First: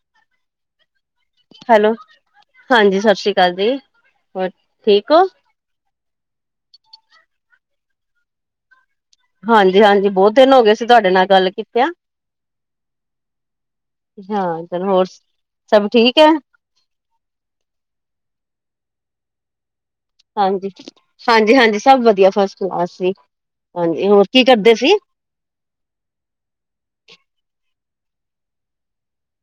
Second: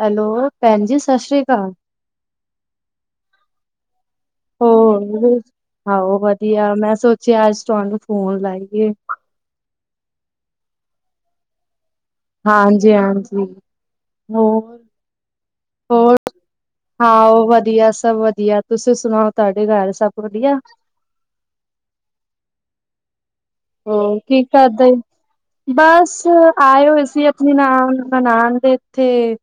Hello, ਭੈਣ ਜੀ ਸਤਿ ਸ੍ਰੀ ਅਕਾਲ। ਹੈਲੋ, ਹਾਂਜੀ, ਸਤਿ ਸ਼੍ਰੀ ਅਕਾਲ ਜੀ। ਹੋਰ ਠੀਕ ਹੋ? ਹੋਰ ਆਹੋ ਵਧੀਆ, ਮੈਂ ਸੋਚਿਆ ਅੱਜ ਤੁਹਾਨੂੰ ਫੋਨ ਲਾਈਏ? ਹਾਂਜੀ, ਹਾਂਜੀ ਬਹੁਤ ਦਿਨ ਹੋ ਗਏ ਸੀ, ਤੁਹਾਡੇ ਨਾਲ ਗੱਲ ਕੀਤਿਆ ਹਾਂਜੀ- ਹਾਂਜੀ ਹਾਂ ਹੋਰ ਚਲੋ ਸਭ -ਹੋਰ ਠੀਕ ਹੈ? ਹਾਂ ਓ ਵਦੀਆ, ਸਬ ਵਦੀਆ, ਤੂਸੀ ਸੁਨਾਓ ਤੂਆਡੇ ਘਾਰ ਸਬ ਹਾਂਜੀ, ਹਾਂਜੀ, ਹਾਂਜੀ ਸਬ ਵਦੀਆ, ਫਸ ਕਲਾਸ ਸੀ, ਹਾਂਜੀ ਹੋਰ ਕੀ ਕਰਦੇ ਸੀ? ਬਾੱਸ ਆਏ ਹੋਏ ਸੀ ਅਪਨੀ ਨਾਨ, ਨਨਾਨ ਦੇ ਇੱਥੇ।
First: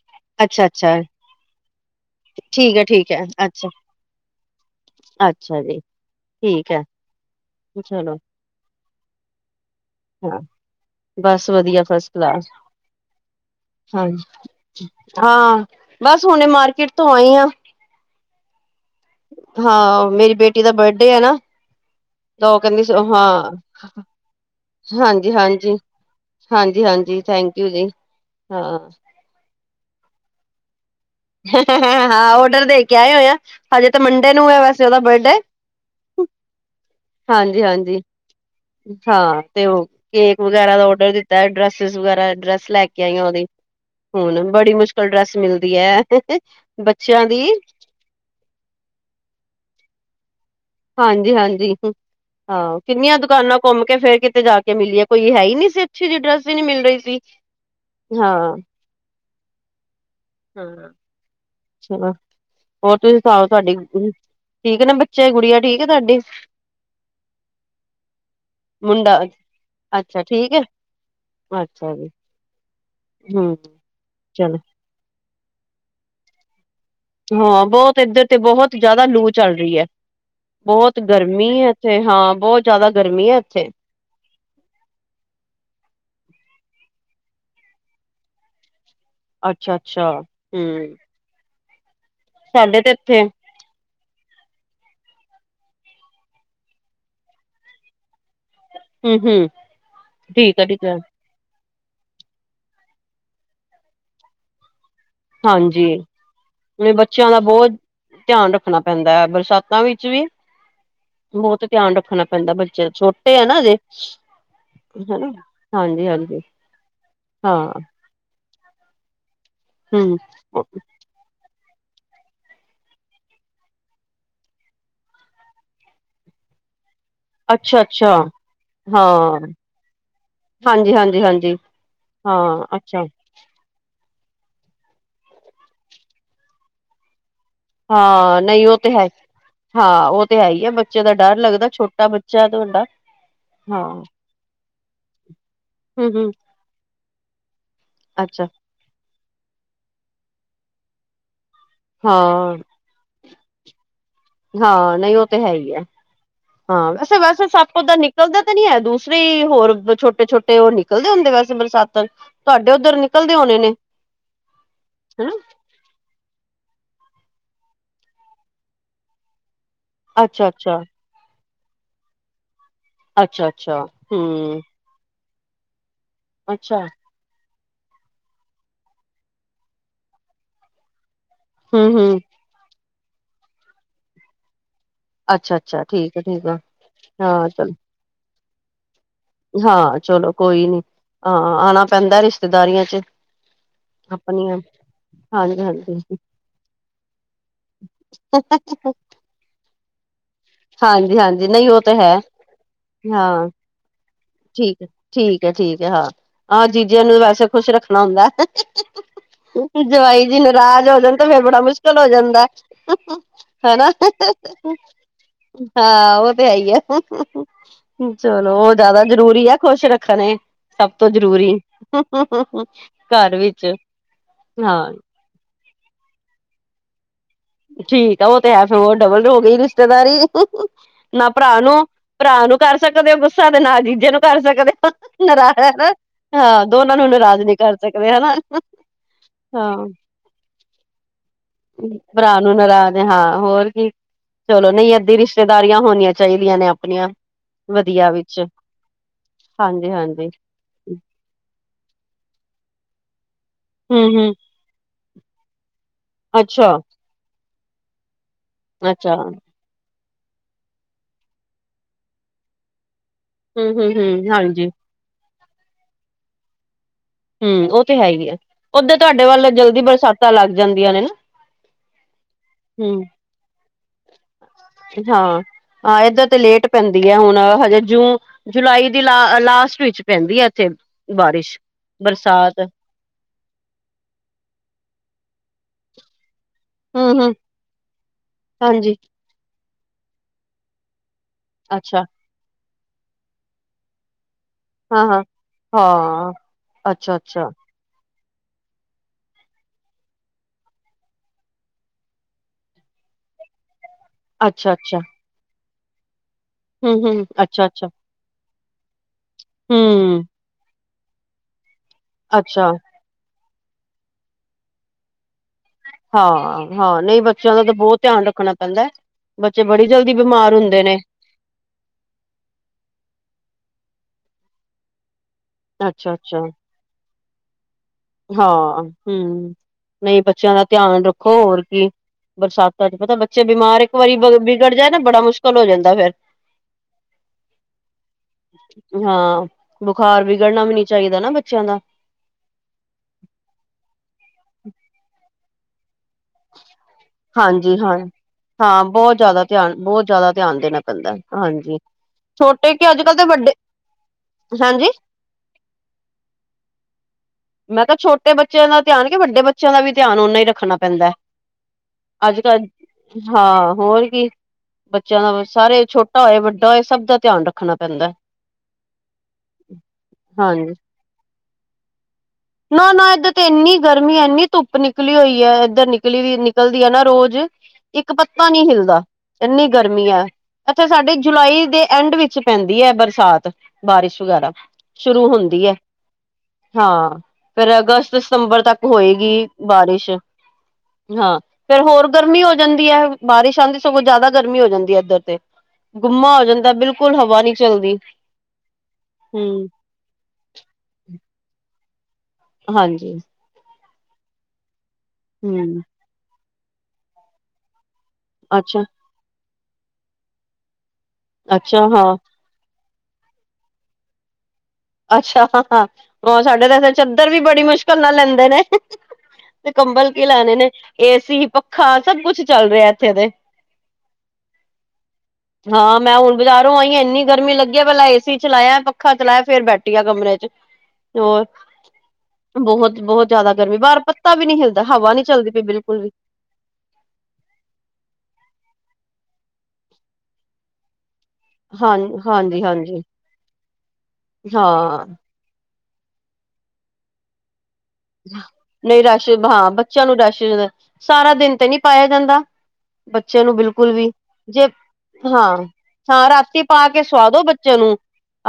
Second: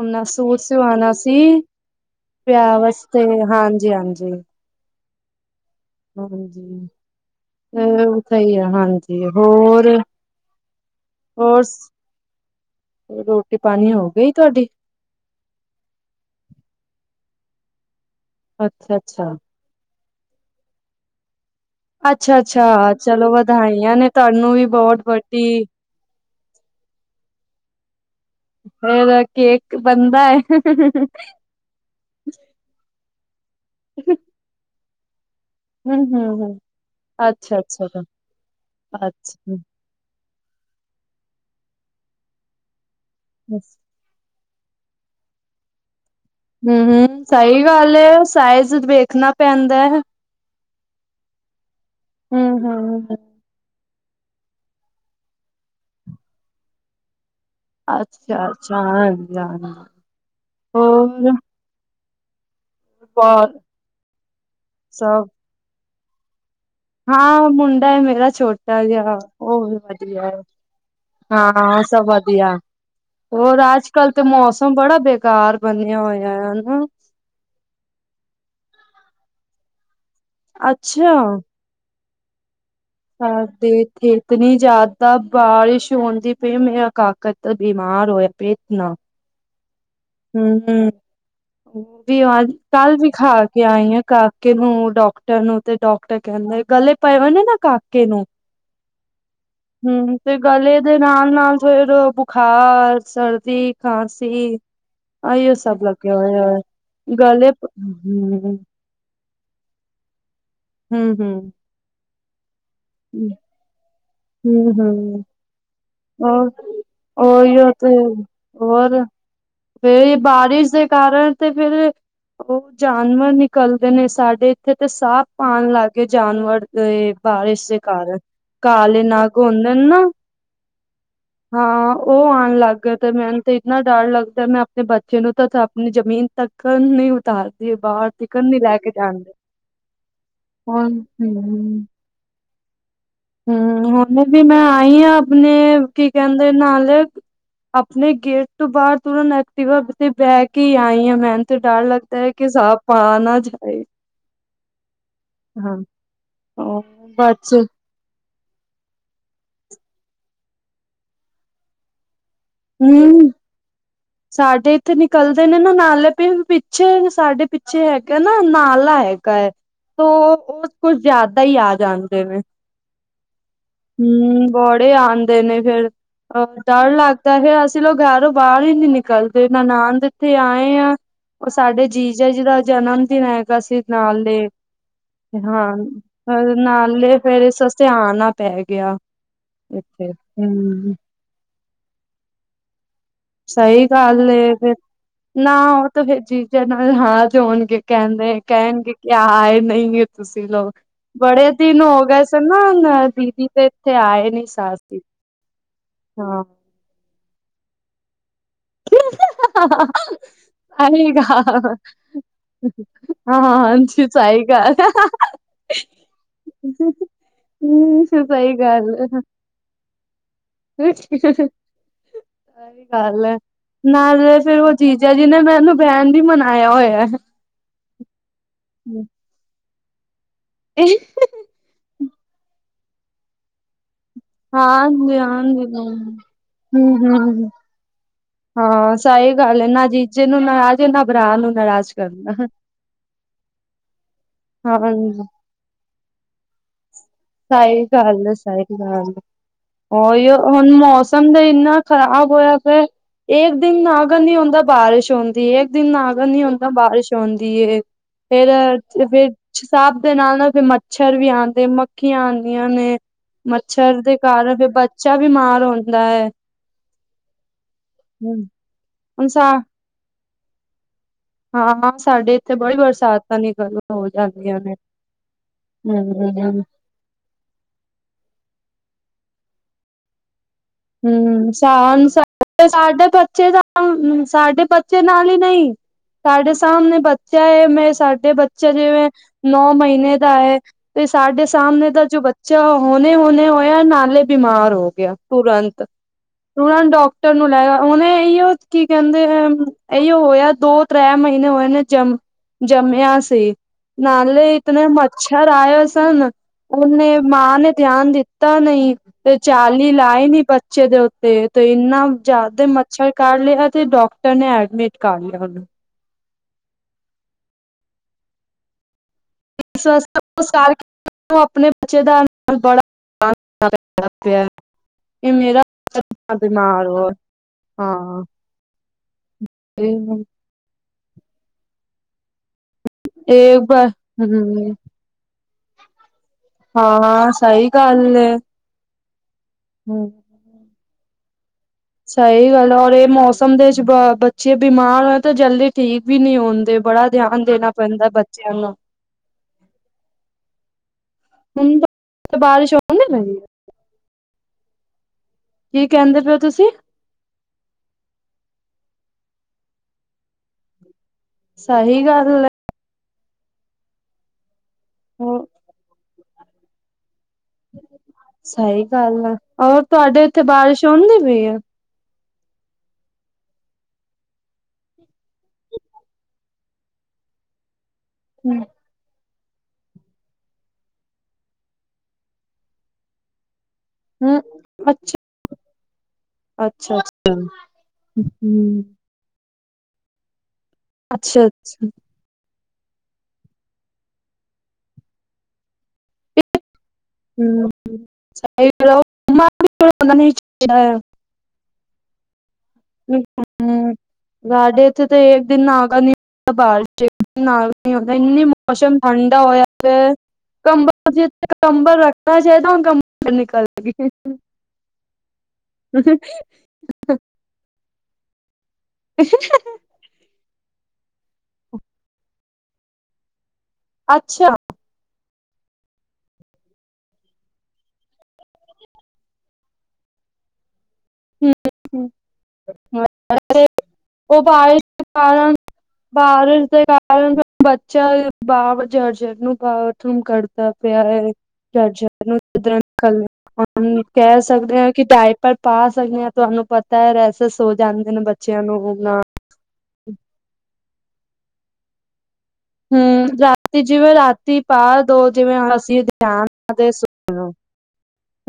ਅਪਨਾ ਸੂਟ ਅੱਛਾ-ਅੱਛਾ ਸਿਵਾਨਾ ਸੀ ਵਿਆ ਠੀਕ ਹੈ, ਠੀਕ ਵਸਤੇ ਤੇ ਹਾਂਜੀ, ਹਾਂਜੀ। ਅੱਛਾ ਜੀ। ਠੀਕ ਹੈ, ਹਾਂਜੀ, ਚਲੋ ਹੋਰ ਥਹੀ ਐ ਹਾਂਜੀ, ਹੋਰ? ਹਾਂ, ਬਾੱਸ ਹੋਰ ਵਦੀਆ ਫਸ ਕਲਾਸ, ਰੋਟੀ ਪਾਣੀ ਹਾਂ। ਹੋ ਗਈ ਤੁਹਾਡੀ ਹਾਂ, ਬਾਸ ਹੁਨੇ ਮਾਰਕੀਟ ਤੋਂ ਆਈ ਆ। ਅੱਛਾ, ਅੱਛਾ। ਹਾਂ, ਮੇਰੀ ਬੇਟੀ ਦਾ ਬਰਡੇ ਹੈ ਨਾ ਤ ਓ ਕੈਂਦੀ ਅੱਛਾ-ਅੱਛਾ ਸੀ ਚਲੋ ਹਾਂ, ਵਧਾਈਆਂ ਨੇ ਤੁਹਾਨੂੰ ਵੀ ਬਹੁਤ ਹਾਂਜੀ, ਵੱਡੀ ਹਾਂਜੀ। ਹਾਂਜੀ, ਹਾਂਜੀ ਥੈਂਕ ਯੂ ਜੀ। ਹਾਂ ਫੇਰ ਐ ਕੇਕ ਬੰਦਾ ਏ। [inaudible] ਔਡਰ ਦੇ ਕੇ ਆਏ ਹੋਏ ਓ, ਹਜੇ ਤੇ ਮੰਡੇ ਨੂੰ ਏ ਵੈਸੇ ਉਦਾ ਬਰਡੇ। ਹੂੰ-ਹੂੰ-ਹੂੰ ਹਾਂਜੀ, ਅੱਛਾ-ਅੱਛਾ ਹਾਂਜੀ ਹਾਂ ਅੱਛਾ ਤੇ ਓ ਕੇਕ ਵਗੈਰਾ ਦਾ ਔਡਰ ਦਿੱਤੈ, ਡਰੈਸੀਸ ਵਗੈਰਾ, ਡਰੈਸ ਲੈ ਕੇ ਆਈ ਆਂ ਓਦੀ। ਹੁਨ ਬੜੀ ਮੁਸ਼ਕਿਲ ਡਰੈਸ ਮਿਲਦੀ ਐ [inaudible] ਹੂੰ, ਹੂੰ ਸਈ ਗਾੱਲ ਏ ਸਾਇਜ਼ ਵੇਖਨਾ ਪੈਂਦੈ। ਹਾਂਜੀ, ਹਾਂਜੀ ਹਾਂ ਹੂੰ-ਹੂੰ ਕਿੰਨੀਆਂ ਦੁਕਾਨਾਂ ਘੁੰਮ ਕੇ ਫੇਰ ਕਿਤੇ ਜਾ ਕੇ ਮਿਲੀਏ, ਕੋਈ ਹੈ ਈ ਨੀ ਸੀ, ਅੱਛੀ ਜੀ ਡਰੈਸ ਈ ਨੀ ਮਿਲ ਰਈ ਸੀ। ਅੱਛਾ, ਹਾਂ ਅੱਛਾ ਹਾਂਜੀ, ਹਾਂਜੀ। ਹਾਂ, ਚਲੋ। ਹੋਰ ਤੂਸੀ ਸਾਓ ਬਹੁਤ ਤੂਆਡੀ ਠੀਕ ਨੇ ਸਭ ਬੱਚੇ, ਗੁੜੀਆ ਠੀਕ ਏ ਤੂਆਡੀ? ਹਾਂ ਮੁੰਡਾ ਏ ਮੇਰਾ ਛੋਟਾ ਜੇਆ, ਮੁੰਡਾ ਓ ਵੀ ਅੱਛਾ ਵਦੀਐ। ਠੀਕ ਹੈ ਹਾਂ ਓ ਅੱਛਾ ਸਬ ਜੀ ਵਦੀਆ, ਹਮ ਹੋਰ ਆਜ ਕਲ ਤੇ ਚਲੋ ਮੌਸਮ ਬੜਾ ਬੇ ਤਾਰ ਬਨੇਆ ਹੋਏਐ, ਹਨਾ? ਹਾਂ ਬੋਤ ਏਧਰ ਤੇ ਬੋਹਤ ਜਾਦਾ ਲੂ ਚੱਲ ਰੀ ਐ, ਬੋਹਤ ਅੱਛਾ ਗਰਮੀ ਐ। ਤੇ ਹਾਂ ਬੋਤ ਜਾਦਾ ਸਾ ਦੇ ਫਿਰ ਇਤਨੀ ਜਾਦਾ ਬਾਰਿਸ਼ ਹੁੰਦੀ ਪੀਏ, ਮੇਰਾ ਕਾਕਾ ਤਾ ਬੀਮਾਰ ਹੋਏਆ ਪੇਐ ਇਤਨਾ। ਅੱਛਾ, ਅੱਛਾ, ਹੂੰ। ਵੀ ਅਜ, ਕਲ ਵੇਖਾ ਲਿਆਈ ਆਂ ਕਾਕੇ ਨੂੰ ਡਾਕਟਰ ਨੂੰ ਤੇ ਡਾਕਟਰ ਕੈਂਦੇ, ਗਲੇ ਪਏ ਹੋਏ ਨੇ ਨਾ ਕਾਕੇ ਨੂੰ ਹਮ ਹਮ ਹੂੰ, ਤੇ ਠੀਕ ਹੈ ਗਲੇ ਠੀਕ ਹੈ ਦੇ ਨਾਲ-ਨਾਲ ਫੇਰ ਬੁਖ਼ਾਰ, ਸਰਦੀ, ਖਾਂਸੀ ਆਈਓ ਸਭ ਹਾਂਜੀ, ਲੱਗਿਆ ਹੋਇਆ ਹੈ ਮੇ ਬੱਚੇਆਂ ਦਾ ਗਲੇ ਬੋਤ ਧੇਆਨ ਹੂੰ। ਰੱਖਨਾ ਪੈਂਦੈ, ਬਰਸਾਤਾਂ ਵਿੱਚ ਵੀ ਹੂੰ-ਹੂੰ। ਬੋਤ ਧੇਆਨ ਰੱਖਨਾ ਪੈਂਦੈ ਬਚ ਚ ਛੋਟੇ ਐ ਨਾ ਅਜੇ, ਹੂੰ। ਓ, ਓਈਓ ਤੇ ਹੋਰ ਹਮ ਫੇਰ ਬਾਰਿਸ਼ ਦੇ ਕਾਰਨ ਤੇ ਫਿਰ ਓ ਜਾਨਵਰ ਨਿਕਲਦੇ ਨੇ ਸਾਡੇ ਇੱਥੇ ਤੇ ਸਾੱਪ ਆਨ ਲਾੱਗ ਗਏ ਜਾਨਵਰ ਏ ਬਾਰਿਸ਼ ਦੇ ਅੱਛਾ ਅੱਛਾ ਕਾਰਨ, ਕਾਲੇ ਹਾਂ ਨਾਗ ਹੁੰਦੇ ਨਾ। ਹਾਂਜੀ, ਹਾਂਜੀ, ਹਾਂਜੀ। ਹਾਂ, ਓ ਆਨ ਹਾਂ ਲਾੱਗ ਗਏ ਅੱਛਾ ਤੇ ਮੈਂਨ ਤੇ ਇਤਨਾ ਡਰ ਲਗਦੈ, ਮੈਂ ਅਪਨੇ ਬੱਚੇ ਨੂੰ ਤਾ ਅਪਨੀ ਜਮੀਨ ਤੱਕਨ ਨੀ ਉਤਾਰ ਹਾਂ ਨਈ ਓ ਤੇ ਹੈ, ਹਾਂ ਓ ਤੇ ਹੈਈ ਏ, ਹੁਣ ਬੱਚੇ ਦਾ ਡਾਰ ਲਗਦੈ ਹੂੰ ਛੋਟਾ ਬੱਚ ਬੱਚੈ ਤੂਆਡਾ। ਹੂੰ, ਹੋਨ ਵੀ ਮੈਂ ਆਈ ਆਂ ਅਪਨੇ ਕੀ ਹੂੰ-ਹੂੰ, ਕੈਂਦੇ ਨਾਲ ਅਪਨੇ ਅੱਛਾ ਗੇਟ ਤੋ ਬਾਰ ਤੁਰੰਨ ਐਕਟੀਵਾ ਤੇ ਬੈਕੇ ਈ ਆਈ ਆਂ ਮੈਨ ਤੇ ਡਾਰ ਲਗਦੈ ਕਿ ਹਾਂ, ਸਾੱਪ ਆ ਨਾ ਜਾਏ। ਹਾਂ ਨਈ ਓ ਤਾਂ ਹੈ ਈ ਹਾਂ। ਐ, ਉਹ ਹਾਂ ਵੈਸੇ ਬਸ ਸੱਪ ਤਾਂ ਨਿਕਲ ਨਿਕਲਦੇ ਤੇ ਨੀ ਹੈ, ਦੂਸਰੇ ਹੀ ਹੋਰ ਛੋਟੇ-ਛੋਟੇ ਓ ਨਿਕਲਦੇ ਹੁੰਦੇ ਵੈਸੇ ਬਰਸਾਤਾਂ 'ਚ। ਤੁਹਾਡੇ ਓਧਰ ਹੂੰ ਨਿਕਲਦੇ ਹੋਣੇ ਨੇ। ਸਾਡੇ ਏਥੇ ਹਨਾ ਨਿਕਲਦੇ ਨੇ। ਹੁਨ ਨਾਲੇ ਪੇ ਪਿੱਛੇ, ਸਾਡੇ ਪਿੱਛੇ ਹੈਗਾ ਨਾ ਨਾਲਾ ਹੈਗਾ ਏ। ਤੋਂ ਓ ਅੱਛਾ-ਅੱਛਾ, ਕੁਛ ਜ਼ਿਆਦਾ ਹੀ ਆ ਜਾਂਦੇ ਨੇ ਹੂੰ, ਬੋਤ ਏ ਆਂਦੇ ਨੇ ਫੇਰ, ਅਹ ਅੱਛਾ ਡਰ ਲੱਗਦਾ ਫਿਰ ਅਸੀਂ ਲੋਗ ਘਰੋਂ ਬਾਰ ਈ ਨਈ ਨਿਕ ਕਲਦੇ ਨਨਾਨ ਦੇ ਏਥੇ ਆਏ ਆਂ, ਓ ਸਾਡੇ ਹੂੰ-ਹੂੰ, ਜੀਜਾ ਜੀ ਦਾ ਜਨਮ ਦਿਨ ਐ। ਅਸੀ ਨਾਲੇ, ਹਾਂ ਅੱਛਾ-ਅੱਛਾ ਠੀਕ ਆ ਠੀਕ ਆ ਨਾਲੇ ਫੇਰ ਹਾਂ ਇਸ ਚਲੋ ਵਸਤੇ ਆਨਾ ਪੈ ਗਿਆ ਹਾਂ ਇੱਥੇ। ਚਲੋ ਕੋਈ ਨੀ, ਹੂੰ। ਹਾਂ ਆਣਾ ਪੈਂਦਾ ਰਿਸ਼ਤੇਦਾਰੀਆਂ 'ਚ। ਕੱਲ ਏ ਆਪਣੀਆਂ ਫੇਰ ਨਾ ਓ ਹਾਂਜੀ-ਹਾਂਜੀ, ਤਾਂ ਫਿਰ ਜੀਜਾ ਨਾਲ ਹਾਲ ਜੋਨਗੇ ਕਹਿੰਦੇ ਕਹਿਨਗੇ [unintelligible] ਆਏ ਨੀ ਐ ਤੁਸੀਂ ਲੋਗ, ਹਾਂਜੀ-ਹਾਂਜੀ ਬੜੇ ਨਹੀਂ ਦਿਨ ਉਹ ਤੇ ਹੋ ਹੈ ਗਏ ਸਨ ਨਾ ਹਾਂ ਦੀਦੀ ਤੇ ਏਥੇ ਆਏ ਨੀ ਸਾਂ ਠੀਕ ਹੈ, ਅਸੀਂ। ਠੀਕ ਐ, ਠੀਕ ਐ ਹਾਂ ਆਹ ਜੀਜਿਆਂ ਨੂੰ ਵੈਸੇ ਖੁਸ਼ ਰੱਖਣਾ ਹੁੰਦਾ। [inaudible] ਜਵਾਈ [unintelligible] ਜੀ ਨਾਰਾਜ਼ ਹੋ ਜਾਣ ਤੇ ਫੇਰ ਬੜਾ ਮੁਸ਼ਕਿਲ ਹੋ ਜਾਂਦਾ। ਹਾਂ ਹਨਾ ਸਈ ਗੱਲ ਹਾਂ ਓ ਤੇ ਹੈ ਈ ਐ, ਹੂੰ ਸਹੀ ਚਲੋ ਓ ਜਾਦਾ ਗੱਲ। ਜ਼ਰੂਰੀ ਐ ਖੁਸ਼ ਰੱਖਣੇ। ਸਭ ਤੋਂ ਜਰੂਰੀ, ਸਹੀ ਗੱਲ ਹੈ ਘਰ ਵਿੱਚ। ਨਾਲੇ ਫੇਰ ਓ ਹਾਂ ਜੀਜਾ ਜੀ ਨੇ ਮੈਨੂੰ ਬਹਿਨ ਵੀ ਮਨਾਇਆ ਹੋਇਆ। ਠੀਕ ਆ ਉਹ ਤੇ ਹੈ ਫਿਰ ਉਹ ਡਬਲ ਹੋ ਗਈ ਰਿਸ਼ਤੇਦਾਰੀ ਨਾ ਭਰਾ ਨੂੰ ਭਰਾ ਨੂੰ ਕਰ ਸਕਦੇ ਹੋ ਗੁੱਸਾ ਤੇ ਨਾ ਜੀਜੇ ਨੂੰ। ਕਰ ਸਕਦੇ ਹਾਂ, ਹਾਂਜੀ ਹਾਂਜੀ ਨਾਰਜ਼ [unintelligible] ਹਾਂ ਦੋਨਾਂ ਹੂੰ ਨੂੰ ਨਾਰਾਜ਼ ਹੂੰ ਨੀ ਕਰ ਸਕਦੇ ਹਨਾ। ਹਾਂ ਸਹੀ ਗੱਲ ਏ, ਹਾਂ। ਨਾ ਜੀਜੇ ਨੂੰ ਨਾਰਾਜ਼ ਨਾ ਬਰਾ ਨੂੰ ਨਾਰਾਜ਼ ਕਰ ਭਰਾ ਨੂੰ ਨਰਾ ਦੇ ਹਾਂ ਹੋਰ ਕੀ ਚਲੋ ਨਹੀਂ ਅੱਧੀ ਰਿਸ਼ ਹਾਂਜੀ ਰਿਸ਼ਤੇਦਾਰੀਆਂ ਹੋਨੀਆਂ ਚਾਈਦੀਆਂ ਨੇ ਆਪਨੀਆਂ। ਸਹੀ ਗੱਲ ਏ, ਸਹੀ ਗੱਲ ਏ, ਹਾਂਜੀ ਹਾਂਜੀ ਓਇਓ ਹੁਨ ਮੌਸਮ ਤਾਂ ਇੰਨਾ ਖ਼ਰਾਬ ਹੋਇਆ ਪਇਆ ਏ ਇੱਕ ਦਿਨ ਹੂੰ ਨਾਗਾ ਹੂੰ ਨੀ ਹੁੰਦਾ ਬਾਰਿਸ਼ ਹੋਂਦੀ ਏ, ਇੱਕ ਦਿਨ ਨਾਗਾ ਨੀ ਹੁੰਦਾ ਅੱਛਾ ਬਾਰਿਸ਼ ਹੋਂਦੀ ਏ। ਫੇਰ ਅੱਛਾ ਫਿਰ ਸਾਬ ਦੇ ਨਾਲ ਨਾਲ ਫਿਰ ਮੱਛਰ ਵੀ ਆਂਦੇ ਨੇ, ਮੱਖੀਆਂ ਆਂਦੀਆਂ ਨੇ। ਹੂੰ ਹੂੰ ਮੱਛਰ ਹੂੰ ਦੇ ਕਾਰਨ ਹਾਂਜੀ ਫਿਰ ਬੱਚਾ ਬਿਮਾਰ ਹੁੰਦਾ ਐ। ਹੂੰ, ਓ ਤੇ ਹੈ ਹੀ ਏ, ਓਧਰ ਤੁਹਾਡੇ ਵੱਲ ਸਾ ਜਲਦੀ ਬਰਸਾਤਾਂ ਲੱਗ ਜਾਂਦੀਆਂ ਨੇ ਨਾ। ਹਾਂ-ਹਾਂ, ਸਾਡੇ ਏਥੇ ਬੜੀ ਹੂੰ ਬਰਸਾਤ [unintelligible] ਹੋ ਜਾਂਦੀਆਂ ਨੇ। ਹਾਂ ਹੂੰ ਹਾਂ ਏਧਰ ਹੂੰ ਤੇ ਹੂੰ। ਲੇਟ ਪੈਂਦੀ ਐ ਹੁਨ ਹਜੇ ਜੂਨ, ਜੁਲਾਈ ਦੀ ਲਾ ਲਾਸਟ ਵਿੱਚ ਪੈਂਦੀ ਐ ਏਥੇ। ਹੂੰ, ਸਾਲ [unintelligible] ਬੱਚੇ ਦਾ ਸਾਡੇ [unintelligible] ਨਾਲ ਈ ਨਈ ਸਾਡੇ ਸਾਹਮਣੇ ਹੂੰ ਹੂੰ ਬੱਚਾ ਹੈ ਮੈਂ ਸਾਡੇ ਬੱਚੇ ਹਾਂਜੀ ਜਿਵੇਂ ਨੌ ਮਹੀਨੇ ਦਾ ਏ ਤੇ ਸਾਡੇ ਸਾਹਮਣੇ ਅੱਛਾ ਦਾ ਜੋ ਬੱਚ ਚਾ ਹੋਨੇ-ਹੋਨੇ ਹੋਏਆ, ਨਾਲੇ ਬਿਮਾਰ ਹੋ ਹਾਂ ਗਿਆ। ਹਾਂ ਤੁਰੰਤ, ਹਾਂ ਤੁਰੰਤ ਅੱਛਾ ਡਾਕਟਰ ਨੂੰ ਅੱਛਾ ਲੈ ਓਨੇ ਇਓ ਕੀ ਕਹਿੰਦੇ [unintelligible] ਅਇਓ ਹੋਇਆ ਦੋ-ਤ੍ਰੈ ਮਹੀਨੇ ਹੋਏ ਨੇ ਜਮ ਜਮਿਆ ਸੀ, ਨਾਲੇ ਅੱਛਾ ਇਤਨੇ ਅੱਛਾ ਮੱਛਰ ਆਏ ਸਨ। ਹੂੰ ਹੂੰ ਓਨੇ ਮਾਂ ਅੱਛਾ ਨੇ ਅੱਛਾ ਧਿਆਨ ਦਿੱਤ ਤਾ ਨੀ ਤੇ ਜਾਲੀ ਹੂੰ, ਲਾਈ ਨੀ ਬੱਚੇ ਦੇ ਉੱਤੇ, ਤੇ ਇੰਨਾ ਜਾਦਾ ਅੱਛਾ ਮੱਛ ਛਰ ਕੱਟ ਲਿਆ ਤੇ ਡਾਕਟਰ ਨੇ ਐਡਮਿਟ ਕਰ ਲਿਆ ਓਨੂੰ। ਹਾਂ-ਹਾਂ ਨਹੀਂ ਬੱਚਿਆਂ ਦਾ ਤਾਂ ਬੋਤ ਧਿਆਨ ਰੱਖਣਾ ਪੈਂਦਾ ਐ। ਬੱਚੇ ਬੜੀ ਜਲਦੀ ਉਸ ਬਿਮਾਰ ਹੁੰਦੇ ਨੇ। [unintelligible] ਆਪਣੇ ਬੱਚੇ ਦਾ ਬੜਾ [unintelligible] ਹੁਨ ਮੇਰਾ ਅੱਛਾ-ਅੱਛਾ [unintelligible] ਹੋਰ ਹਾਂ ਹੂੰ ਨਹੀਂ ਇਹ ਬੱਚਿਆਂ ਦਾ ਧਿਆਨ ਰੱਖੋ ਹੋਰ ਕੀ। ਬਰਸਾਤਾਂ ਚ ਪਤਾ ਬੱਚੇ ਬਿਮਾਰ ਇੱਕ ਵਾਰੀ ਹਮ ਵਿਗੜ ਜਾਏ ਨਾ ਬੜਾ ਮੁਸ਼ਕਲ ਹੋ ਜਾਂਦਾ ਫੇਰ ਹਾਂ-ਹਾਂ ਸਹੀ ਗੱਲ ਐ। ਹਾਂ ਬਖਾਰ ਵਿਗੜਨਾ ਵੀ ਨੀ ਚਾਈਦਾ ਨਾ ਬੱਚਿਆਂ ਦਾ। ਸਹੀ ਗੱਲ ਔਰ ਇਹ ਮੌਸਮ ਦੇ ਵਿੱਚ ਬ ਬੱਚੇ ਬਿਮਾਰ ਹੋਏ ਤੇ ਜਲਦੀ ਠੀਕ ਵੀ ਨਹੀਂ ਹੁੰਦੇ ਬੜਾ ਧਿਆਨ ਦੇਣਾ ਹਾਂਜੀ, ਪੈਂਦਾ ਬੱਚਿਆਂ ਨੂੰ ਹਾਂ-ਹਾਂ ਬਹੁਤ ਜ਼ਿਆਦਾ ਧਿਆਨ ਬਹੁਤ ਜ਼ਿਆਦਾ ਧਿਆਨ ਦੇਣਾ ਪੈਂਦਾ ਹਾਂਜੀ। ਹੁਣ ਤਾਂ ਛੋਟੇ ਬਾਰਿਸ਼ ਕਿ ਆਉਂਦੀ ਅੱਜ-ਕੱਲ੍ਹ ਤਾਂ ਪਈ ਵੱਡੇ ਹਾਂਜੀ ਕੀ ਕਹਿੰਦੇ ਪਏ ਓ ਤੁਸੀ? ਮੈਂ ਕਿਹਾ ਛੋਟੇ ਬੱਚਿਆਂ ਦਾ ਧਿਆਨ ਕਿ ਵੱਡੇ ਬੱਚਿਆਂ ਦਾ ਵੀ ਧਿਆਨ ਨਾ ਹੀ ਰੱਖਣਾ ਪੈਂਦਾ ਐ। ਸਹੀ ਗੱਲ ਹੈ ਅੱਜ-ਕੱਲ ਹਾਂ ਹੋਰ ਕੀ ਬੱਚੇਆਂ ਹੋ ਦਾ ਸਾਰੇ ਛੋਟਾ ਹੋਏ ਵੱਡਾ ਹੋਏ ਸਭ ਦਾ ਧਿਆਨ ਰੱਖਣਾ ਪੈਂਦਾ। ਸਹੀ ਗੱਲ ਆ, ਔਰ ਤੁਹਾਡੇ ਇੱਥੇ ਹਾਂਜੀ ਬਾਰਿਸ਼ ਆਉਂਦੀ ਪਈ ਆ? ਨਾ-ਨਾ ਇੱਧਰ ਤੇ ਇੰਨੀ ਗਰਮੀ ਐ। ਇੰਨੀ ਧੁੱਪ ਨਿਕਲੀ ਹੋਈ ਹੈ ਇੱਧਰ ਨਿਕਲੀ ਵੀ ਨਿਕਲਦੀ ਹੈ ਨਾ ਰੋਜ਼। ਇੱਕ ਪੱਤਾ ਨਈ ਹਿਲਦਾ। ਏਨੀ ਗਰਮੀ ਐ ਅੱਛਾ ਸਾਡੇ ਜੁਲਾਈ ਦੇ ਐਂਡ ਵਿੱਚ ਪੈਂਦੀ ਐ ਬਰਸਾਤ। ਬਾਰਿਸ਼ ਹਮ ਵਗੈਰਾ ਸ਼ੁਰੂ ਅੱਛਾ ਹੁੰਦੀ ਐ। ਅੱਛਾ ਹਾਂ ਅੱਛਾ ਫੇਰ ਅਗਸਤ, ਸਤੰਬਰ ਹਮ ਤੱਕ ਹੋਏਗੀ। ਬਾਰਿਸ਼ ਹਾਂ ਅੱਛਾ ਫੇਰ ਅੱਛਾ ਹੋਰ ਗਰਮੀ ਹੋ ਜਾਂਦੀ ਐ ਬਾਰਿਸ਼ ਆਉਂਦੀ ਸਗੋਂ ਜਿਆਦਾ ਗਰਮੀ ਹੋ ਜਾਂਦੀ ਐ ਇੱਧਰ ਤੇ ਗੁੰਮਾ ਹੋ ਜਾਂਦਾ ਬਿਲਕੁਲ ਹੁਨ ਹਵਾ ਨੀ ਹਮ ਚੱਲਦੀ ਸਹੀ ਗੱਲ ਆ ਉਹ ਹੂੰ [unintelligible] ਹਾਂਜੀ। [unintelligible] ਹੂੰ ਨਾਲ ਨ ਆਉਂਦਾ ਇੰਨੀ ਅੱਛਾ ਮੌਸਮ ਠੰਡਾ ਹੋਇਆ ਪਿਆ ਅੱਛਾ ਕੰਬਲ ਹਾਂ [unintelligible] ਨਿਕਲ [unintelligible] ਅੱਛਾ ਹਾਅ ਹਾਂਅ, ਓਹ ਸਾਡੇ ਤੇ ਇੱਥੇ ਚੱਦਰ ਵੀ ਬੜੀ ਮੁਸ਼ਕਲ ਨਾਲ ਲੈਂਦੇ ਨੇ ਤੇ [inaudible] ਕੰਬਲ ਕੀ ਲੈਣੇ ਨੇ, ਏਸੀ, ਪੱਖਾ ਸਭ ਕੁੱਛ ਚੱਲ ਰਿਆ ਇੱਥੇ ਤੇ ਅੱਛਾ। ਹਾਂ, ਮੈਂ ਹੁਣ ਬਜਾਰੋਂ ਆਈਂ ਐ। ਐਂਨੀ ਗਰਮੀ ਲੱਗੀ ਐ ਪੈਲਾਂ ਏਸੀ ਚਲਾਇਆ, ਪੱਖਾ ਚਲਾਇਆ ਫੇਰ ਬੈਠੀ ਆ ਕਮਰੇ ਚ ਹੋਰ। ਬੋਹਤ ਬੋਤ ਜਿਆਦਾ ਗਰਮੀ ਬਾਹਰ ਪੱਤਾ ਉਹ ਵੀ ਨੀ ਹਿਲਦਾ ਬਾਰਿਸ਼ ਦੇ ਹਵਾ ਨੀ ਚੱਲਦੀ ਕਾਰਨ ਪਈ ਬਿਲਕੁਲ ਵੀ। ਬਾਰਿਸ਼ ਦੇ ਕਾਰ ਕਲ ਦਾ ਬੱਚਾ ਬਵ ਜਰ-ਜਰ ਨੂੰ ਬਾਥਰੁਮ ਕਰਦਾ ਪਿਆ ਏ। ਹਾਂ ਹਾਂਜੀ ਹਾਂਜੀ ਕੈ ਸਕਦੇ ਆਂ ਕਿ ਹਾਂ ਡਾਈਪਰ ਪਾਸ- ਤਾਇਓ ਤੁਹਾਨੂੰ ਪਤਾ ਰੈਸਿਸ ਸੋ ਜਾਂਦੇ ਨੇ ਬੱਚੇਆਂ ਨੂੰ, ਨਾ ਬ ਹਾਂ ਬ [inaudible] ਬੱਚਿਆਂ ਨੂੰ ਰਸ਼ ਸਾਰਾ ਦਿਨ ਤੇ ਨਈ ਪਾਇਆ ਜਾਂਦਾ। ਹੂੰ, ਬੱਚੇ ਨੂੰ ਰਾਤੀ ਬਿਲਕੁੱਲ ਵੀ ਜਿਵੇਂ ਰਾਤੀ ਜੇ ਪਾ ਦੋ ਜਿਵੇਂ ਅਸੀਂ ਹਾਂ-ਹਾਂ ਧਿਆਨ ਰਾਤੀ ਪਾ ਦੇ ਕੇ ਸਵਾਦੋ ਸੁਣੋ ਬ ਚਿਆਂ ਨੂੰ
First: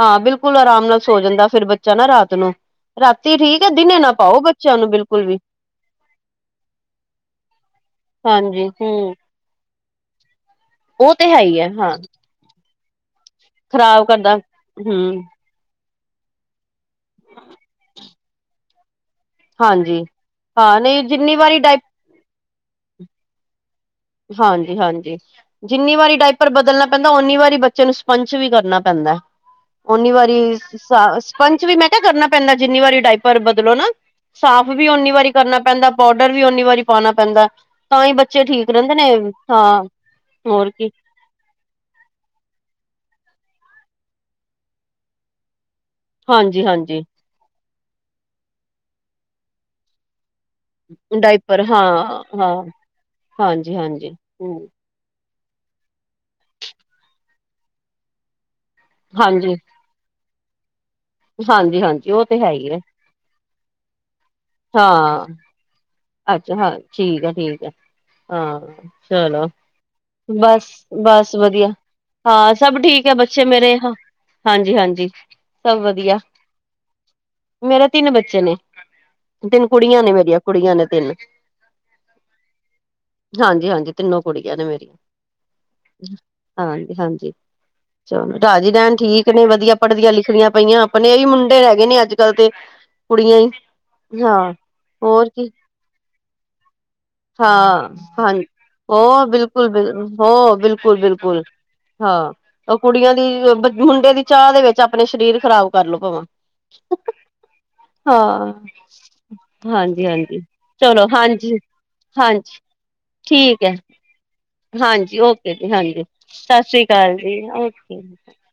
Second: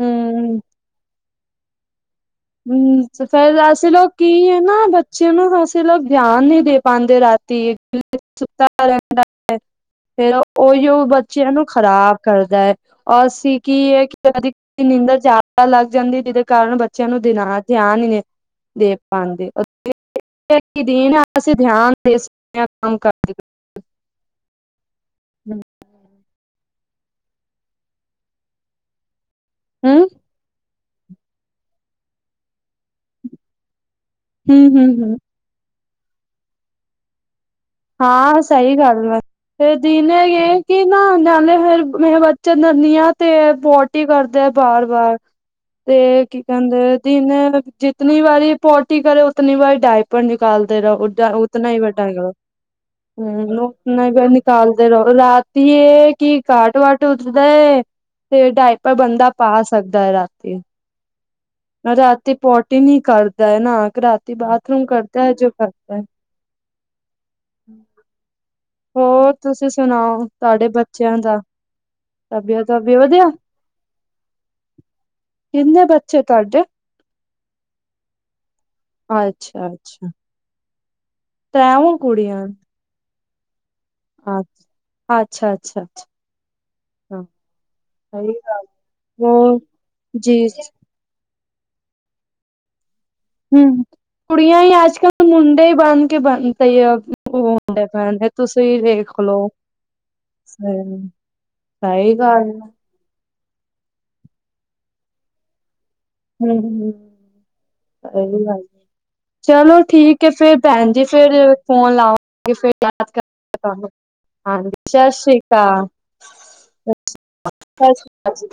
ਹਾਂ ਬਿਲਕੁਲ ਆਰਾਮ ਨਾਲ ਸੋ ਜਾਂਦਾ ਫੇਰ ਬੱਚੇ ਬੱਚਾ ਨਾ ਰਾਤ ਨੂੰ, ਰਾਤੀ ਠੀਕ ਐ ਦਿਨੇ ਨਾ ਪਾਓ ਬੱਚਿਆਂ ਨੂੰ ਬਿਲਕੁਲ ਬੱਚਿਆਂ ਵੀ ਨੂੰ ਅਸੀਂ ਲੋਕ ਦੇਆਨ ਨੀ ਦੇ ਪਾਂਦੇ। ਰਾਤੀ ਸੁੱਤਾ ਹਾਂਜੀ ਹਮ ਰੈਂਦਾ ਫੇਰ ਉਇੳ ਉਹ ਤੇ ਹੈ ਬੱਚੇਆਂ ਹੀ ਨੂੰ ਹੈ ਹਾਂ ਖ਼ਰਾਬ ਕਰਦਾ ਐ। ਅਸੀਂ ਕੀ ਐ ਖ਼ਰਾਬ ਕਿ ਕਰਦਾ ਕਦੀ ਨੀਂਦਰ ਹਮ ਜਾਦਾ ਲੱਗ ਜਾਂਦੀ ਜੀਦੇ ਕਾਰਨ ਬ ਬੱਚਿਆਂ ਨੂੰ ਦਿਨਾ ਐ ਧਿਆਨ ਨੀ ਏ ਦੇ [unintelligible] ਹਾਂਜੀ ਹਾਂ ਅਸੀਂ ਨਹੀਂ ਜਿੰਨੀ ਵਾਰੀ ਡਾਇ ਧੇਆਨ ਦੇ ਸਕਦੇ ਆ ਕੰਮ ਕਰਦੀ [inaudible] ਹਾਂਜੀ-ਹਾਂਜੀ ਜਿੰਨੀ ਵਾਰੀ ਡਾਈਪਰ ਬਦਲਣਾ ਪੈਂਦਾ ਓਨੀ ਵਾਰੀ ਬੱਚੇ ਨੂੰ ਸਪੰਚ ਵੀ ਕਰਨਾ ਪੈਂਦਾ, ਹੂੰ, ਓਨੀ ਵਾਰੀ ਸਾ, ਸਪੰਚ ਵੀ ਮੈਂ ਕੇਆ ਕਰਨਾ ਪੈਂਦਾ ਜਿੰਨੀ ਵਾਰੀ ਡਾਈਪਰ ਬਦਲੋ ਨਾਂ, ਹੂੰ, ਸਾਫ਼ ਹੂੰ, ਵੀ ਓਨੀ ਹੂੰ। ਵਾਰੀ ਕਰਨਾ ਪੈਂਦਾ ਪਾਊਡਰ ਵੀ ਉਨੀ ਵਾਰੀ ਪਾਉਣਾ ਪੈਂਦਾ ਤਾਂ ਈ ਹਾਂ ਬੱਚੇ ਠੀਕ ਸਹੀ ਰਹਿੰਦੇ ਗੱਲ ਨੇ ੲ ਫਿਰ ਹਾਂ ਦੀਨੇ ਹੋਰ ਕਿ ਕੀ ਨਾ ਨਾਲੇ ਫੇਰ ਮੇਰੇ ਬਚ ਚਨਨੀਆਂ ਤੇ ਪੋਟੀ ਕਰਦਾ ਏ ਬਾਰ-ਬਾਰ। ਤੇ ਕਿ ਹਾਂਜੀ ਕਹਿੰਦੇ ਨੇ ਹਾਂਜੀ ਜਿੰਨੇ ਜਿਤਨੀ ਵਾਰੀ ਪੋਂਟੀ ਕਰੇ ਉਤਨੀ ਵਾਰੀ ਡਾਇਪਰ ਡਾਇਪਰ ਹਾਂ ਹਾਂ ਹਾਂਜੀ ਹਾਂਜੀ ਹਮ [unintelligible] ਰਾਤੀ ਏ ਕੀ ਕਾਟ ਵਾਟ ਉੱਠਦਾ ਏ ਫਿਰ ਡਾਈਪਰ ਬੰਦਾ ਹਾਂਜੀ ਪਾ ਸਕਦਾ ਐ ਰਾਤੀ। ਹਾਂਜੀ ਹਾਂਜੀ ਉਹ ਰਾਤੀ ਤੇ ਹੈ ਹੀ ਹੈ ਪੋਟੀ ਨੀ ਕਰ ੲ ਨਾ ਆਕੇ ਰਾਤੀ ਬਾਥਰੂਮ ਹਾਂ ਕਰਤਾ ੲ ਜਬ ਕਰਦਾ ਏ। ਅੱਛਾ, ਹਾਂ ਠੀਕ ਐ ਠੀਕ ਆਂ, ਹੋਰ ਚਲੋ, ਤੁਸੀਂ ਸੁਣਾਓ ਤੁਹਾਡੇ ਬੱਚਿਆਂ ਦਾ ਬਸ-ਬਸ ਵਧੀਆ। ਹਾਂ ਤਬੀਅਤ ਸਭ ਵੀ ਠੀਕ ਏ ਵਧੀਆ ਬੱਚੇ ਮੇਰੇ ਹਾਂ ਹਾਂਜੀ-ਹਾਂਜੀ ਸਭ ਕਿੰਨੇ ਵਦਿਆ। ਬੱਚੇ ਤੁਹਾਡੇ ਮੇਰੇ ਤਿੰਨ ਬੱਚੇ ਨੇ ਅੱਛਾ ਤਿੰਨ ਕੁੜੀਆਂ ਨੇ ਮੇਰੀਆਂ ਕੁੜੀਆਂ ਨੇ ਤਿੰਨ। ਤੈ੍ ਓ ਕੁੜੀਆਂ? ਹਾਂਜੀ-ਹਾਂਜੀ ਤਿੰਨੋ ਕੁੜੀਆਂ ਅੱਛਾ ਨੇ ਮੇਰੀ ਅੱਛਾ ਅੱਛਾ ਅੱਛਾ, ਹਾਂਜੀ-ਹਾਂਜੀ। ਸਹੀ ਚਲੋ ਗੱਲ ਰਾਜੀ ਰੈਨ ਠੀਕ ਨੇ ਹੋਰ ਵਦਿਆ ਪੜ੍ਹਦੀਆਂ ਜੀ ਲਿਖਦੀਆਂ ਪਈਆਂ। ਆਪਣੇ ਹੀ ਮੁੰਡੇ ਹੈਗੇ ਨੇ ਅੱਜ-ਕੱਲ ਤੇ ਕੁੜੀਆਂ ਈ ਹਮ ਕੁੜੀਆਂ ਈ ਅੱਜ-ਕਲ੍ਹ ਮੁੰਡੇ ਹੀ ਬਣ‌ ਕੇ ਬਣ [unintelligible] ਓ ਹਾਂ ਪੈਨ ਹਾਂਜੀ ਤੁਸੀਂ ਵੇਖ ਹੋ ਲੋ ਬਿਲਕੁਲ ਬਿਲ ਹੋ ਸਈ ਸਹੀ ਗੱਲ ਆ ਉ ਕੁੜੀਆਂ ਦੀ ਮੁੰਡੇ ਦੀ ਚਾਅ ਦੇ ਵਿੱਚ ਆਪਨੇ ਸ਼ਰੀਰ ਖ਼ਰਾਬ ਕਰਲੋ ਭਵਾ। ਹੂੰ-ਹੂੰ। ਸਈ ਹਾਂ ਗੱਲ ਚਲੋ ਹਾਂਜੀ ਠੀਕ ਏ ਹਾਂਜੀ ਫੇਰ ਭੈਨ ਜੀ ਚਲੋ ਫੇਰ ਹਾਂਜੀ ਫੋਨ ਲਾਵ ਹਾਂਜੀ ਠੀਕ ਹੈ [inaudible] ਹਾਂਜੀ ਓਕੇ ਜੀ ਹਾਂਜੀ ਸਤਿ ਸ੍ਰੀ ਅਕਾਲ ਜੀ ਸਤਿ ਓਕੇ ਸ੍ਰੀ ਅਕਾਲ ਜੀ